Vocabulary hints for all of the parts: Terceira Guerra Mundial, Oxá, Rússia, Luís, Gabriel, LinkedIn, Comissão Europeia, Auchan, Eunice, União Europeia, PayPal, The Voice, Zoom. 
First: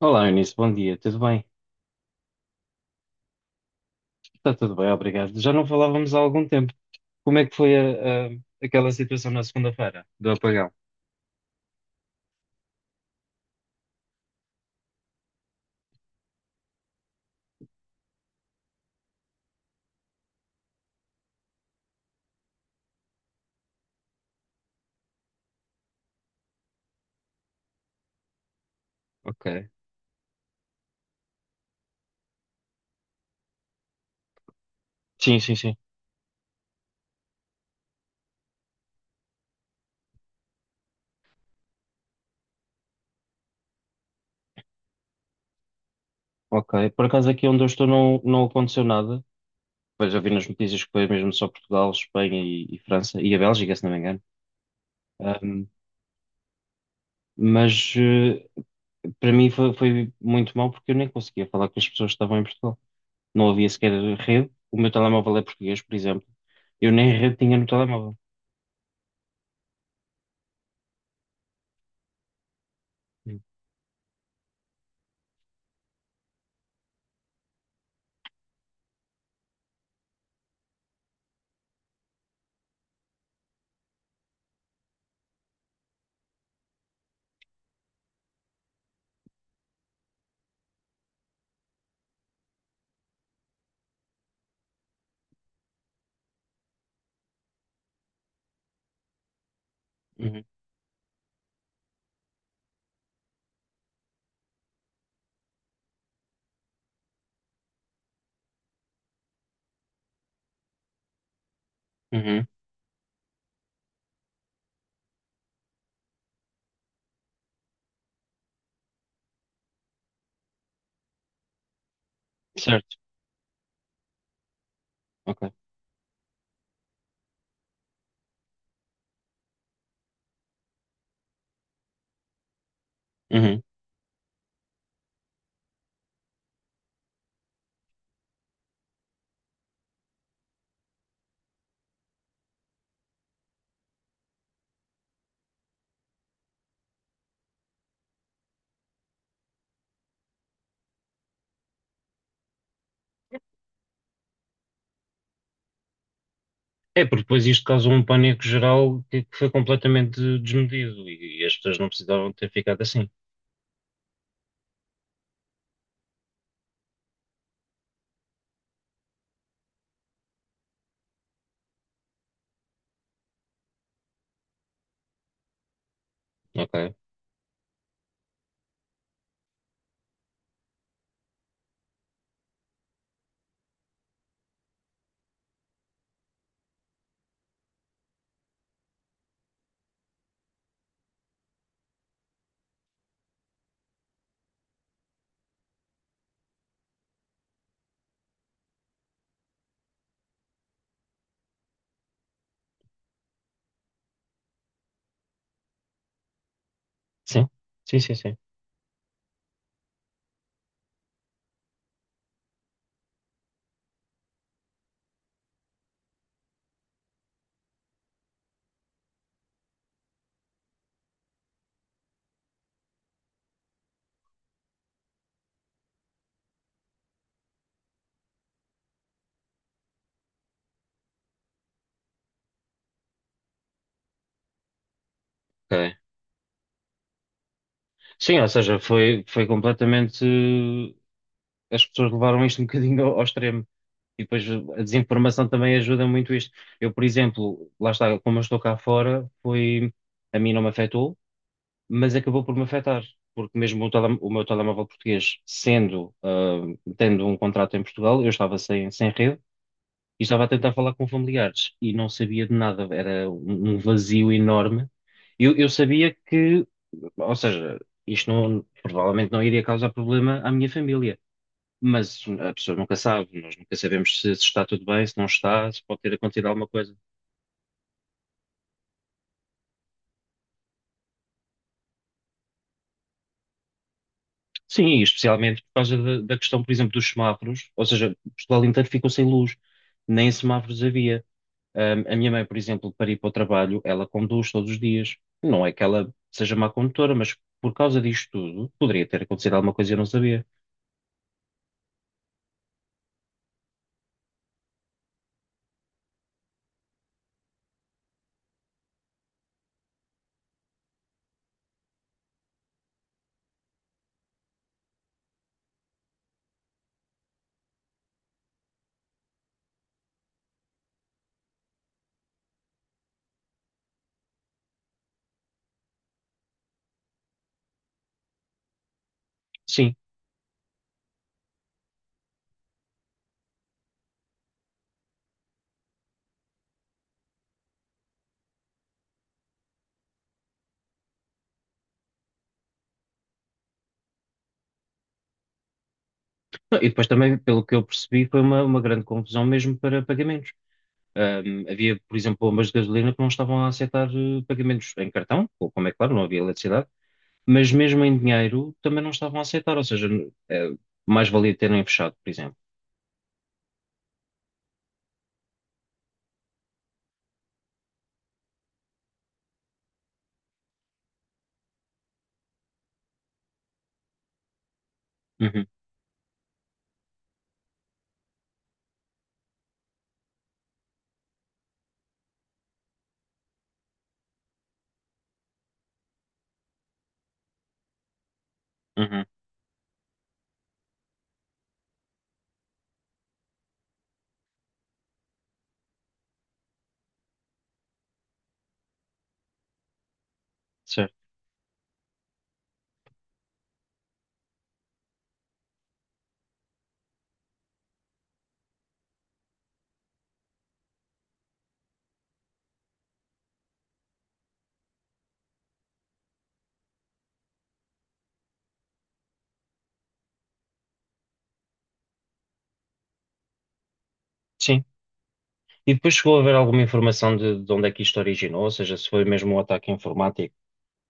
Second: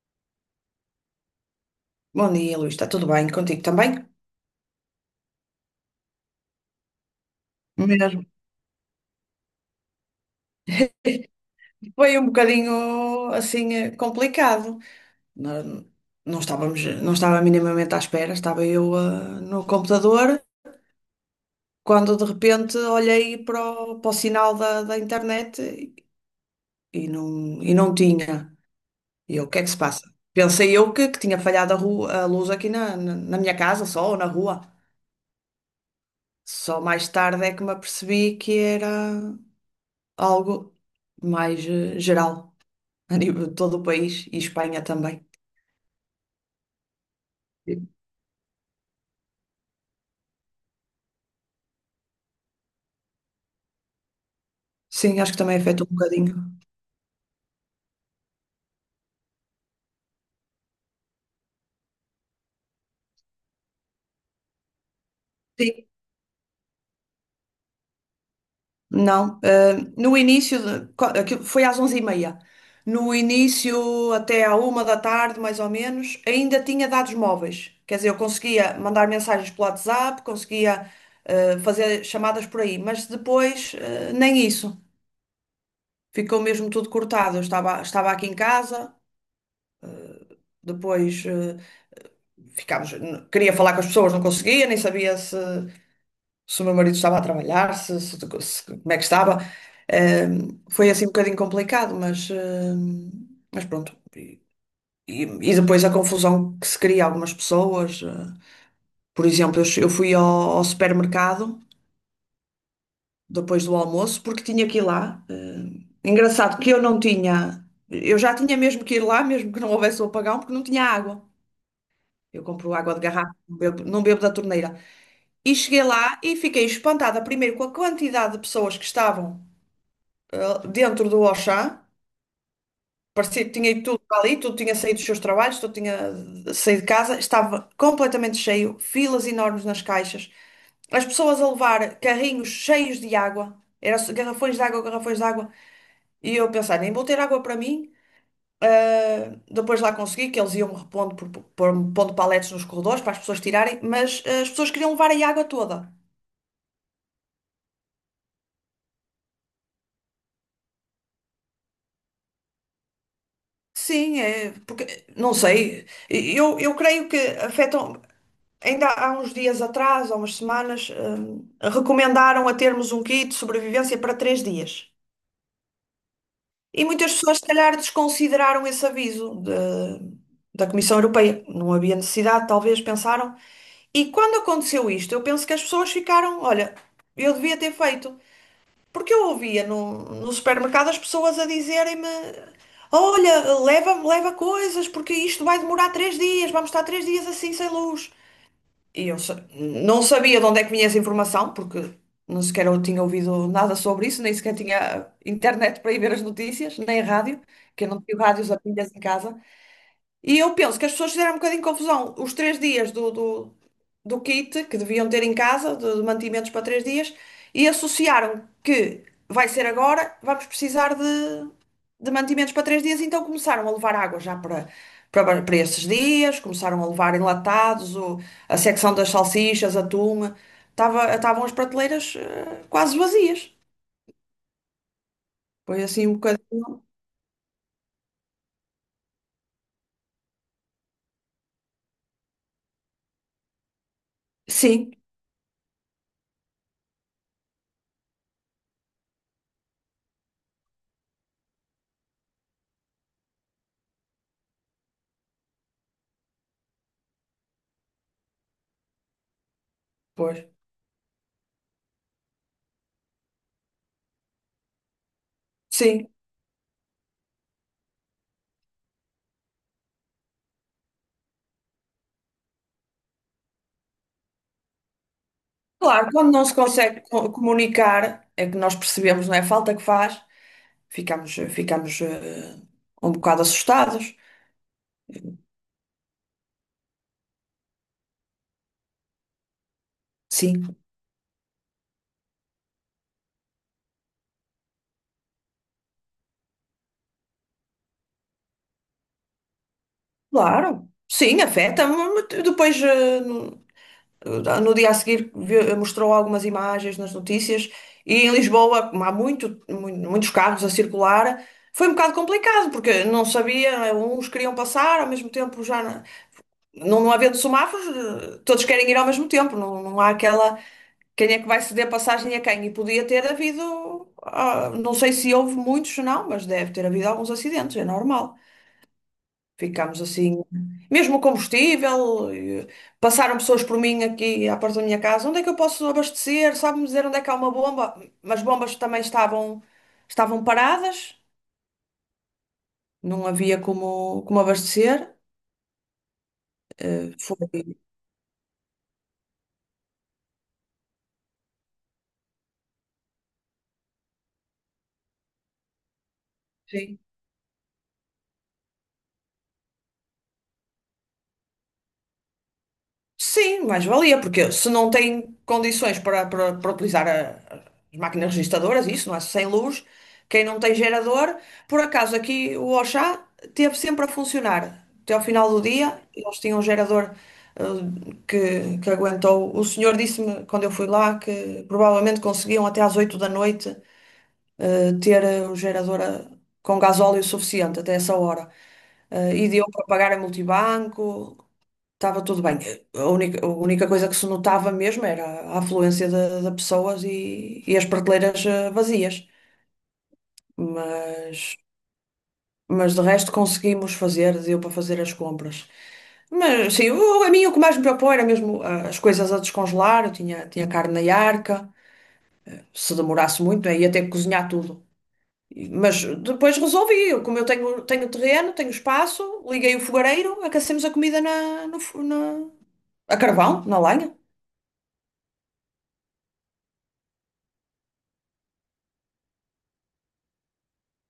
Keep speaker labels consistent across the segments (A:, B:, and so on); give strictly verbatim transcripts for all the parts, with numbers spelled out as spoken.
A: Olá, Eunice, bom dia, tudo bem?
B: Bom dia, Luís. Está tudo bem contigo também?
A: Está tudo bem, obrigado. Já não falávamos há algum tempo. Como é que foi
B: Mesmo.
A: a- a- aquela situação na segunda-feira do apagão?
B: Foi um bocadinho assim eh, complicado. Não, não estávamos, não estava minimamente à espera. Estava eu ah, no computador quando de repente olhei para o, para o sinal da, da internet e não, e não tinha. E eu, o que é
A: Ok.
B: que se passa? Pensei eu que, que tinha falhado a, ru- a luz aqui na, na, na minha casa só ou na rua.
A: Sim, sim, sim.
B: Só mais tarde é que me apercebi que era algo mais eh, geral a nível de todo o país e Espanha também.
A: Ok. Por acaso aqui onde eu estou não, não aconteceu nada. Pois já vi nas notícias que foi mesmo só Portugal, Espanha e, e França e a Bélgica, se não me engano.
B: Sim, acho que também
A: Ahm,
B: afeta um bocadinho.
A: mas eh, Para mim foi, foi muito mal porque eu nem conseguia falar com as pessoas que estavam em Portugal. Não havia sequer rede. O meu telemóvel é português,
B: Sim,
A: por exemplo. Eu nem rede tinha no telemóvel.
B: não. Eh, no início, de- co- aquilo foi às onze e meia. No início, até à uma da tarde, mais ou menos, ainda tinha dados móveis. Quer dizer, eu conseguia mandar mensagens pelo WhatsApp, conseguia eh, fazer chamadas por aí, mas depois eh, nem isso. Ficou mesmo tudo cortado. Eu estava, estava aqui em casa, depois eh, ficámos, n- queria falar com as pessoas, não conseguia, nem sabia se, se o meu marido estava a trabalhar, se, se- se- como é que estava.
A: Uhum,
B: Ehm, foi assim um bocadinho complicado, mas, ehm, mas pronto. E, e- e depois a confusão que se cria a algumas pessoas. Eh, por exemplo, eu, che- eu fui ao, ao supermercado
A: uhum.
B: depois do almoço porque tinha que ir lá. Ehm, engraçado que eu não tinha. Eu já tinha mesmo que ir lá, mesmo que não houvesse o apagão, porque não tinha água. Eu compro água
A: Certo.
B: de garrafa, não bebo, não bebo da torneira.
A: Ok.
B: E cheguei lá e fiquei espantada, primeiro com a quantidade de pessoas que estavam eh, dentro do Auchan, parecia que
A: Uhum.
B: tinha ido tudo para ali, tudo tinha saído dos seus trabalhos, tudo tinha eh, saído de casa, estava completamente cheio, filas enormes nas caixas, as pessoas a levar carrinhos cheios de água, eram garrafões de água, garrafões de água, e eu a pensar, nem vou ter água para mim. Uh, depois lá consegui que eles iam repondo, por, por, pondo paletes nos corredores para as pessoas tirarem, mas uh, as pessoas queriam levar a água toda.
A: É, porque depois isto causou um pânico geral que, que foi completamente desmedido e, e as pessoas não precisavam ter ficado assim.
B: Sim, é, porque, não sei, eu, eu creio que afetam. Ainda há uns dias atrás, há umas semanas, hum, recomendaram a termos um kit de sobrevivência para três dias. E
A: Ok.
B: muitas pessoas, se calhar, desconsideraram esse aviso de- da Comissão Europeia. Não havia necessidade, talvez, pensaram. E quando aconteceu isto, eu penso que as pessoas ficaram, olha, eu devia ter feito. Porque eu ouvia no, no supermercado as pessoas a dizerem-me, olha, leva leva coisas, porque isto vai demorar três dias, vamos estar três dias assim sem luz. E eu sa- não sabia de onde é que vinha essa informação, porque não sequer eu tinha ouvido nada sobre isso, nem sequer tinha internet para ir ver as notícias, nem rádio,
A: Sim.
B: que eu
A: Sim,
B: não
A: sim,
B: tinha
A: sim.
B: rádios a pilhas em casa. E eu penso que as pessoas fizeram um bocadinho de confusão. Os três dias do, do, do kit que deviam ter em casa, de, de mantimentos para três dias, e associaram que vai ser agora, vamos precisar de, de mantimentos para três dias, então começaram a levar água já para, para, para esses dias, começaram a levar enlatados, o, a secção das salsichas, atum, tava, estavam as prateleiras eh, quase vazias. Foi
A: Ok.
B: assim um bocadinho.
A: Sim, ou seja, foi, foi completamente. eh, As pessoas levaram isto um bocadinho ao, ao extremo. E depois a
B: Sim,
A: desinformação também ajuda muito isto. Eu, por exemplo, lá está, como eu estou cá fora, foi. A mim não me afetou, mas acabou por me afetar, porque mesmo o, tele- o meu telemóvel português, sendo, ah, tendo um contrato em Portugal, eu estava sem, sem rede e estava
B: pois.
A: a tentar falar com familiares e não sabia de nada, era um um vazio enorme. Eu, eu
B: Sim.
A: sabia que, ou seja, isto não- provavelmente não iria causar problema à minha família, mas a pessoa nunca sabe, nós nunca sabemos se, se está tudo bem, se não está, se pode
B: Claro,
A: ter
B: quando não
A: acontecido
B: se
A: alguma coisa.
B: consegue co- comunicar, é que nós percebemos, não é? A falta que faz, ficamos, ficamos eh, um bocado assustados.
A: Sim, especialmente por causa da, da questão, por exemplo, dos semáforos, ou seja, Portugal inteiro ficou sem luz, nem
B: Sim,
A: semáforos havia. Ahm, a minha mãe, por exemplo, para ir para o trabalho, ela conduz todos os dias. Não é que ela seja má condutora, mas por causa disto tudo, poderia ter acontecido alguma coisa e eu não sabia.
B: claro, sim, afeta-me. Mas depois, eh, no, no dia a seguir, vi- mostrou algumas imagens nas notícias e em Lisboa, como há muito, mu- muitos carros a circular, foi um bocado complicado, porque não sabia, uns queriam passar, ao mesmo tempo já. Não, não havendo semáforos, eh, todos querem ir ao mesmo tempo. Não, não há aquela. Quem é que vai ceder passagem a quem? E podia ter havido. Ah, não sei se houve muitos, não, mas deve ter havido alguns acidentes, é normal.
A: Sim.
B: Ficámos assim. Mesmo o combustível, eh, passaram pessoas por mim aqui à porta da minha casa. Onde é que eu posso abastecer? Sabe-me dizer onde é que há uma bomba? Mas bombas também estavam, estavam paradas, não havia como, como abastecer.
A: Não, e depois também, pelo que
B: Foi.
A: eu percebi, foi uma, uma grande confusão mesmo para pagamentos. Ahm, havia, por exemplo, bombas de gasolina que não estavam a aceitar eh, pagamentos em cartão, ou como é claro, não havia eletricidade.
B: Sim.
A: Mas mesmo em dinheiro também não estavam a aceitar, ou seja, eh, mais valia terem fechado, por exemplo.
B: Sim, mais valia, porque se não tem condições para, para, para utilizar a- as máquinas registadoras, isso, não é? Sem luz, quem não tem gerador, por acaso aqui o Oxá teve sempre a funcionar. Até ao final do
A: Uhum,
B: dia, eles tinham um gerador eh, que, que aguentou. O senhor disse-me, quando eu fui lá, que provavelmente conseguiam até às oito da noite eh, ter eh, o gerador eh, com gasóleo suficiente até essa hora.
A: uhum,
B: Eh, e deu para pagar a multibanco. Estava tudo bem. A única, a única coisa que se notava mesmo era a afluência de, de pessoas e, e as prateleiras eh, vazias.
A: certo.
B: Mas, mas de resto conseguimos fazer, deu para fazer as compras. Mas sim, o- a mim o que mais me preocupou era mesmo ah, as coisas a descongelar. Eu tinha, tinha carne na arca. Se demorasse muito, aí ia ter que cozinhar tudo. E- Mas depois resolvi. Eu, como eu tenho, tenho terreno, tenho espaço, liguei o fogareiro, aquecemos a comida na, no, fo- na, a carvão, na lenha.
A: Sim. E depois chegou a haver alguma informação de, de onde é que isto originou, ou seja, se foi mesmo um ataque informático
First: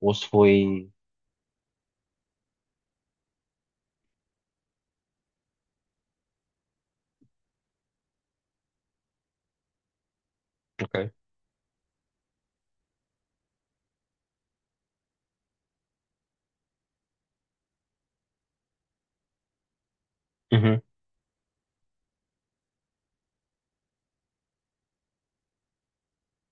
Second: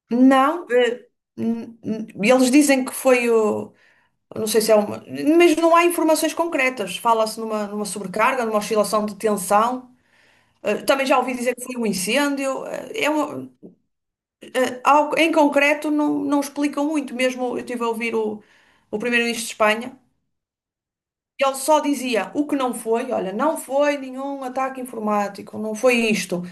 A: ou se foi.
B: Não, eh, n- n- eles dizem que foi o. Não sei se é uma. Mas não há informações concretas. Fala-se numa, numa sobrecarga, numa oscilação de tensão. Eh, Também
A: Ok.
B: já ouvi dizer que foi um incêndio. Eh, É uma- eh, ao- em concreto, não, não explicam muito. Mesmo eu estive a ouvir o, o primeiro-ministro de Espanha.
A: Uhum.
B: E ele só dizia o que não foi, olha, não foi nenhum ataque informático, não foi isto.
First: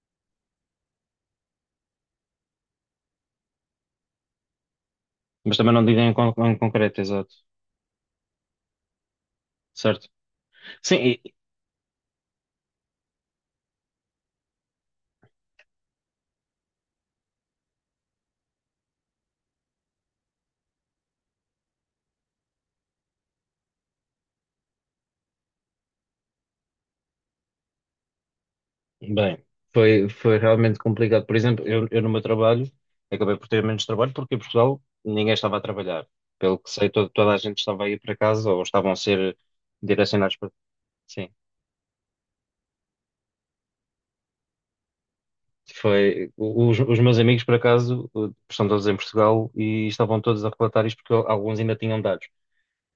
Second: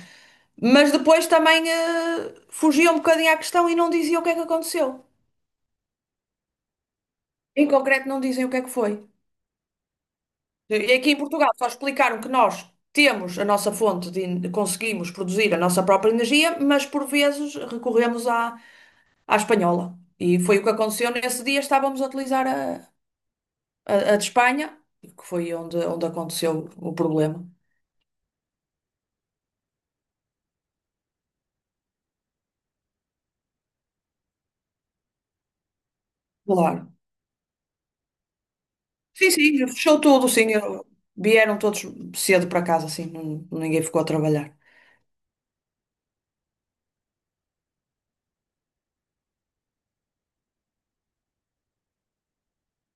B: Mas depois também eh, fugia um bocadinho à questão e não dizia o que é que aconteceu.
A: Mas também não digo em, con- em concreto, exato.
B: Em concreto não dizem o que é que foi.
A: Certo.
B: E
A: Sim,
B: aqui em
A: e-
B: Portugal só explicaram que nós temos a nossa fonte de en- conseguimos produzir a nossa própria energia, mas por vezes recorremos à, à espanhola. E foi o que aconteceu nesse dia, estávamos a utilizar a, a, a de Espanha, que foi onde, onde aconteceu o problema.
A: Bem, foi, foi realmente complicado. Por exemplo, eu, eu no meu trabalho acabei por ter menos trabalho porque em Portugal ninguém estava a trabalhar. Pelo que sei,
B: Claro.
A: to- toda a gente estava a ir para casa ou estavam a
B: Sim,
A: ser
B: sim, fechou tudo,
A: direcionados para.
B: sim. eu-
A: Sim,
B: Vieram todos cedo para casa, assim, não- ninguém ficou a trabalhar.
A: foi. o- Os, os meus amigos, por acaso, eh, estão todos em Portugal e estavam todos a relatar isto porque alguns ainda tinham dados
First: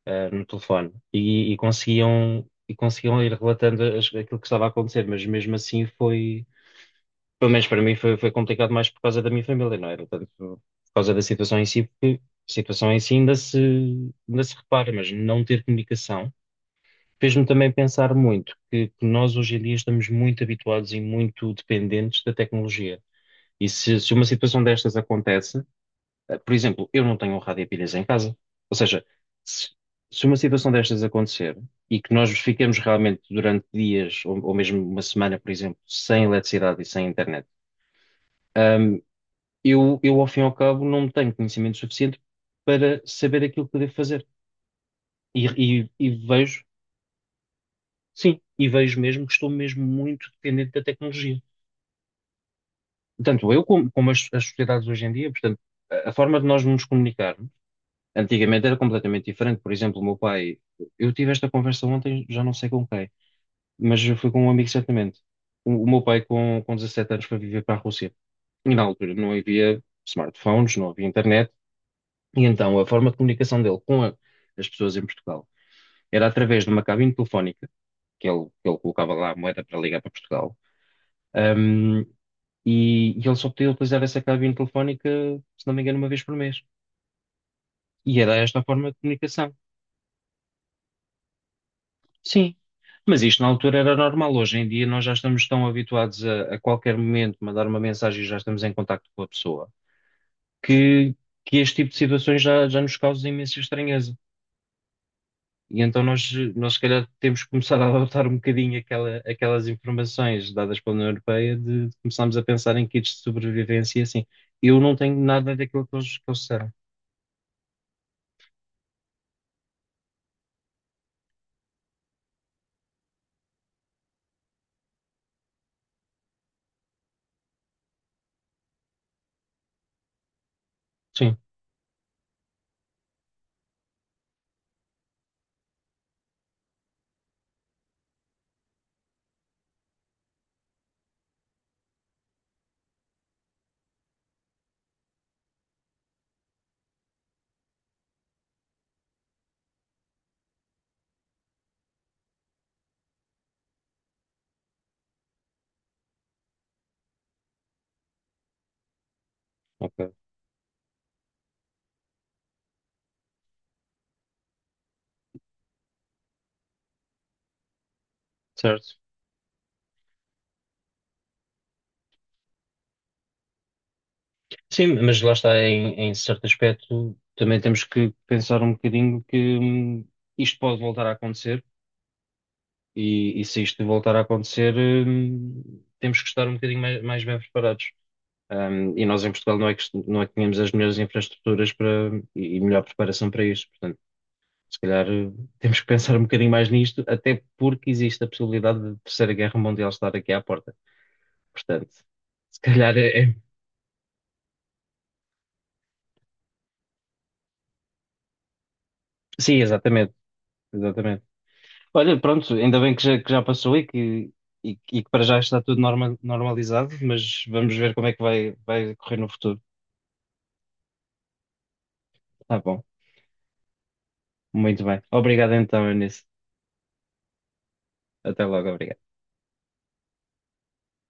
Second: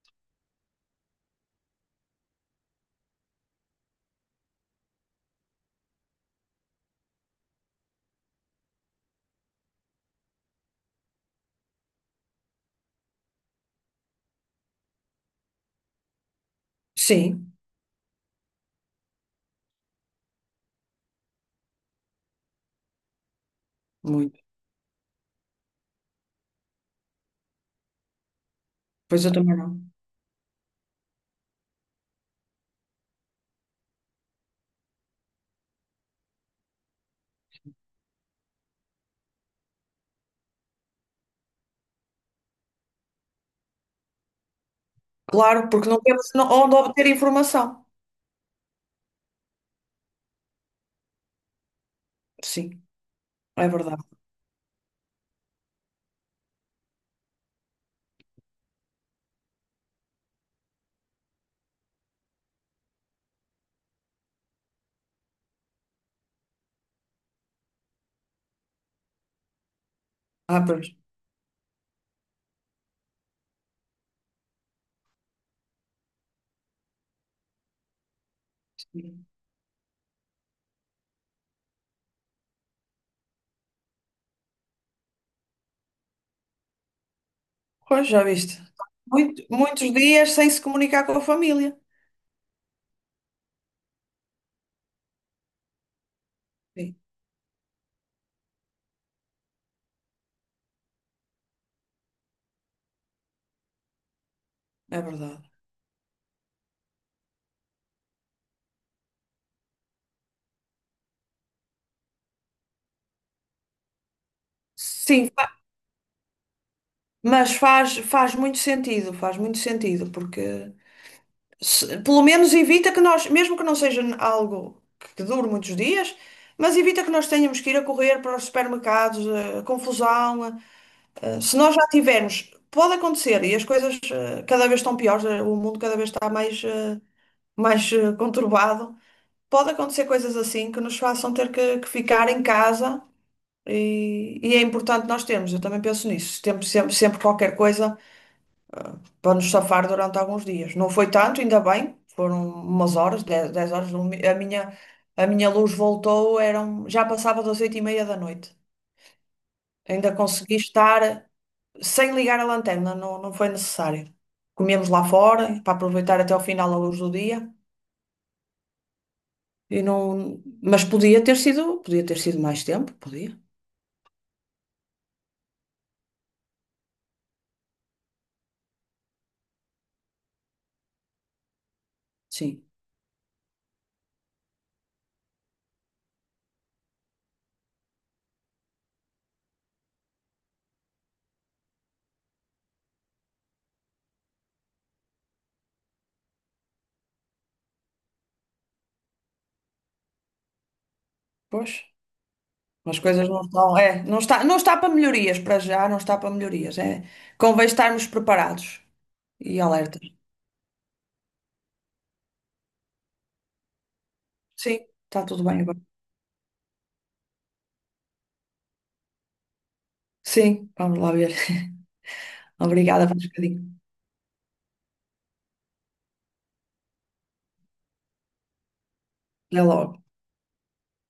A: eh, no telefone e, e conseguiam, e conseguiam ir relatando as- aquilo que estava a acontecer, mas mesmo assim foi, pelo menos para mim, foi, foi complicado mais por causa da minha família, não era tanto por causa da situação em si. A situação em si ainda se, ainda se repara, mas não ter comunicação fez-me
B: Sim,
A: também pensar muito que que nós hoje em dia estamos muito habituados e muito dependentes da tecnologia. E se, se uma
B: muito.
A: situação destas acontece, eh, por exemplo, eu não tenho um rádio a pilhas em casa. Ou seja,
B: Pois eu também
A: se,
B: não.
A: se uma situação destas acontecer e que nós fiquemos realmente durante dias ou, ou mesmo uma semana, por exemplo, sem eletricidade e sem internet, ahm, eu, eu, ao fim e ao cabo, não tenho conhecimento suficiente para saber aquilo que devo fazer. E,
B: Claro, porque
A: e-
B: não
A: e
B: temos no-
A: vejo,
B: onde obter informação.
A: sim, e vejo mesmo que estou mesmo muito dependente da tecnologia.
B: Sim.
A: Tanto eu
B: É
A: como,
B: verdade.
A: como as, as sociedades hoje em dia, portanto, a a forma de nós nos comunicarmos antigamente era completamente diferente. Por exemplo, o meu pai, eu tive esta conversa ontem, já não sei com quem, mas foi com um amigo certamente. O, o meu pai, com, com dezassete anos, foi viver para a Rússia. E na altura não havia
B: Ah,
A: smartphones, não
B: pois.
A: havia internet. E então a forma de comunicação dele com a- as pessoas em Portugal era através de uma cabine telefónica, que ele, que ele colocava lá a moeda para ligar para Portugal. Ahm, e, e ele só podia utilizar essa cabine telefónica, se não me engano, uma vez por mês.
B: Pois,
A: E
B: já
A: era
B: viste.
A: esta a forma de
B: Muito-
A: comunicação.
B: muitos dias sem se comunicar com a família.
A: Sim, mas isto na altura era normal. Hoje em dia nós já estamos tão habituados a, a
B: Sim,
A: qualquer momento mandar uma mensagem e já estamos em contacto com a pessoa que, que este tipo de situações já, já nos causa imensa estranheza.
B: é verdade.
A: E então nós, nós se calhar temos que começar a adotar um bocadinho aquela, aquelas informações dadas pela União Europeia de, de começarmos a pensar em kits de sobrevivência e assim. Eu não tenho
B: Sim, fa-
A: nada daquilo que eles, que eles disseram.
B: mas faz, faz muito sentido, faz muito sentido, porque se- pelo menos evita que nós, mesmo que não seja n- algo que dure muitos dias, mas evita que nós tenhamos que ir a correr para os supermercados, a confusão. A-
A: Sim,
B: a- se nós já tivermos, pode acontecer, e as coisas eh, cada vez estão piores, eh, o mundo cada vez está mais, eh, mais eh, conturbado. Pode acontecer coisas assim que nos façam ter que, que ficar em casa e, e é importante nós termos, eu também penso nisso, temos sempre, sempre qualquer coisa para nos safar durante alguns dias. Não foi tanto, ainda bem, foram umas horas, dez 10 horas, o mi- a minha, a minha luz voltou, eram, já passava das oito e meia da noite.
A: ok,
B: Ainda consegui estar sem ligar a lanterna, não, não foi necessário. Comemos lá fora para aproveitar até o final a luz do dia.
A: certo.
B: E não, mas podia ter sido, podia ter sido mais tempo, podia,
A: Sim, mas lá está, em, em certo aspecto, também temos que pensar um bocadinho que hum, isto pode voltar a acontecer
B: sim.
A: e, e se isto voltar a acontecer, hum, temos que estar um bocadinho mais, mais bem preparados. Hum, e nós em Portugal não é que, não é que tínhamos as melhores infraestruturas para, e e melhor preparação para isto. Portanto, se calhar hum, temos que pensar um bocadinho mais nisto, até porque existe a possibilidade de Terceira Guerra Mundial estar aqui à porta.
B: Pois,
A: Portanto, se calhar
B: as
A: é...
B: coisas
A: é-
B: não estão, é, não está, não está para melhorias para já, não está para melhorias, é. Convém estarmos preparados
A: Sim,
B: e alertas.
A: exatamente, exatamente. Olha, pronto, ainda bem que já, que já passou e que, e,
B: Sim,
A: e que para
B: está
A: já
B: tudo bem
A: está tudo
B: agora.
A: norma- normalizado, mas vamos ver como é que vai, vai correr no futuro.
B: Sim, vamos lá ver.
A: Tá bom,
B: Obrigada por um bocadinho.
A: muito bem. Obrigado então, Eunice. Até logo, obrigado.
B: Até logo.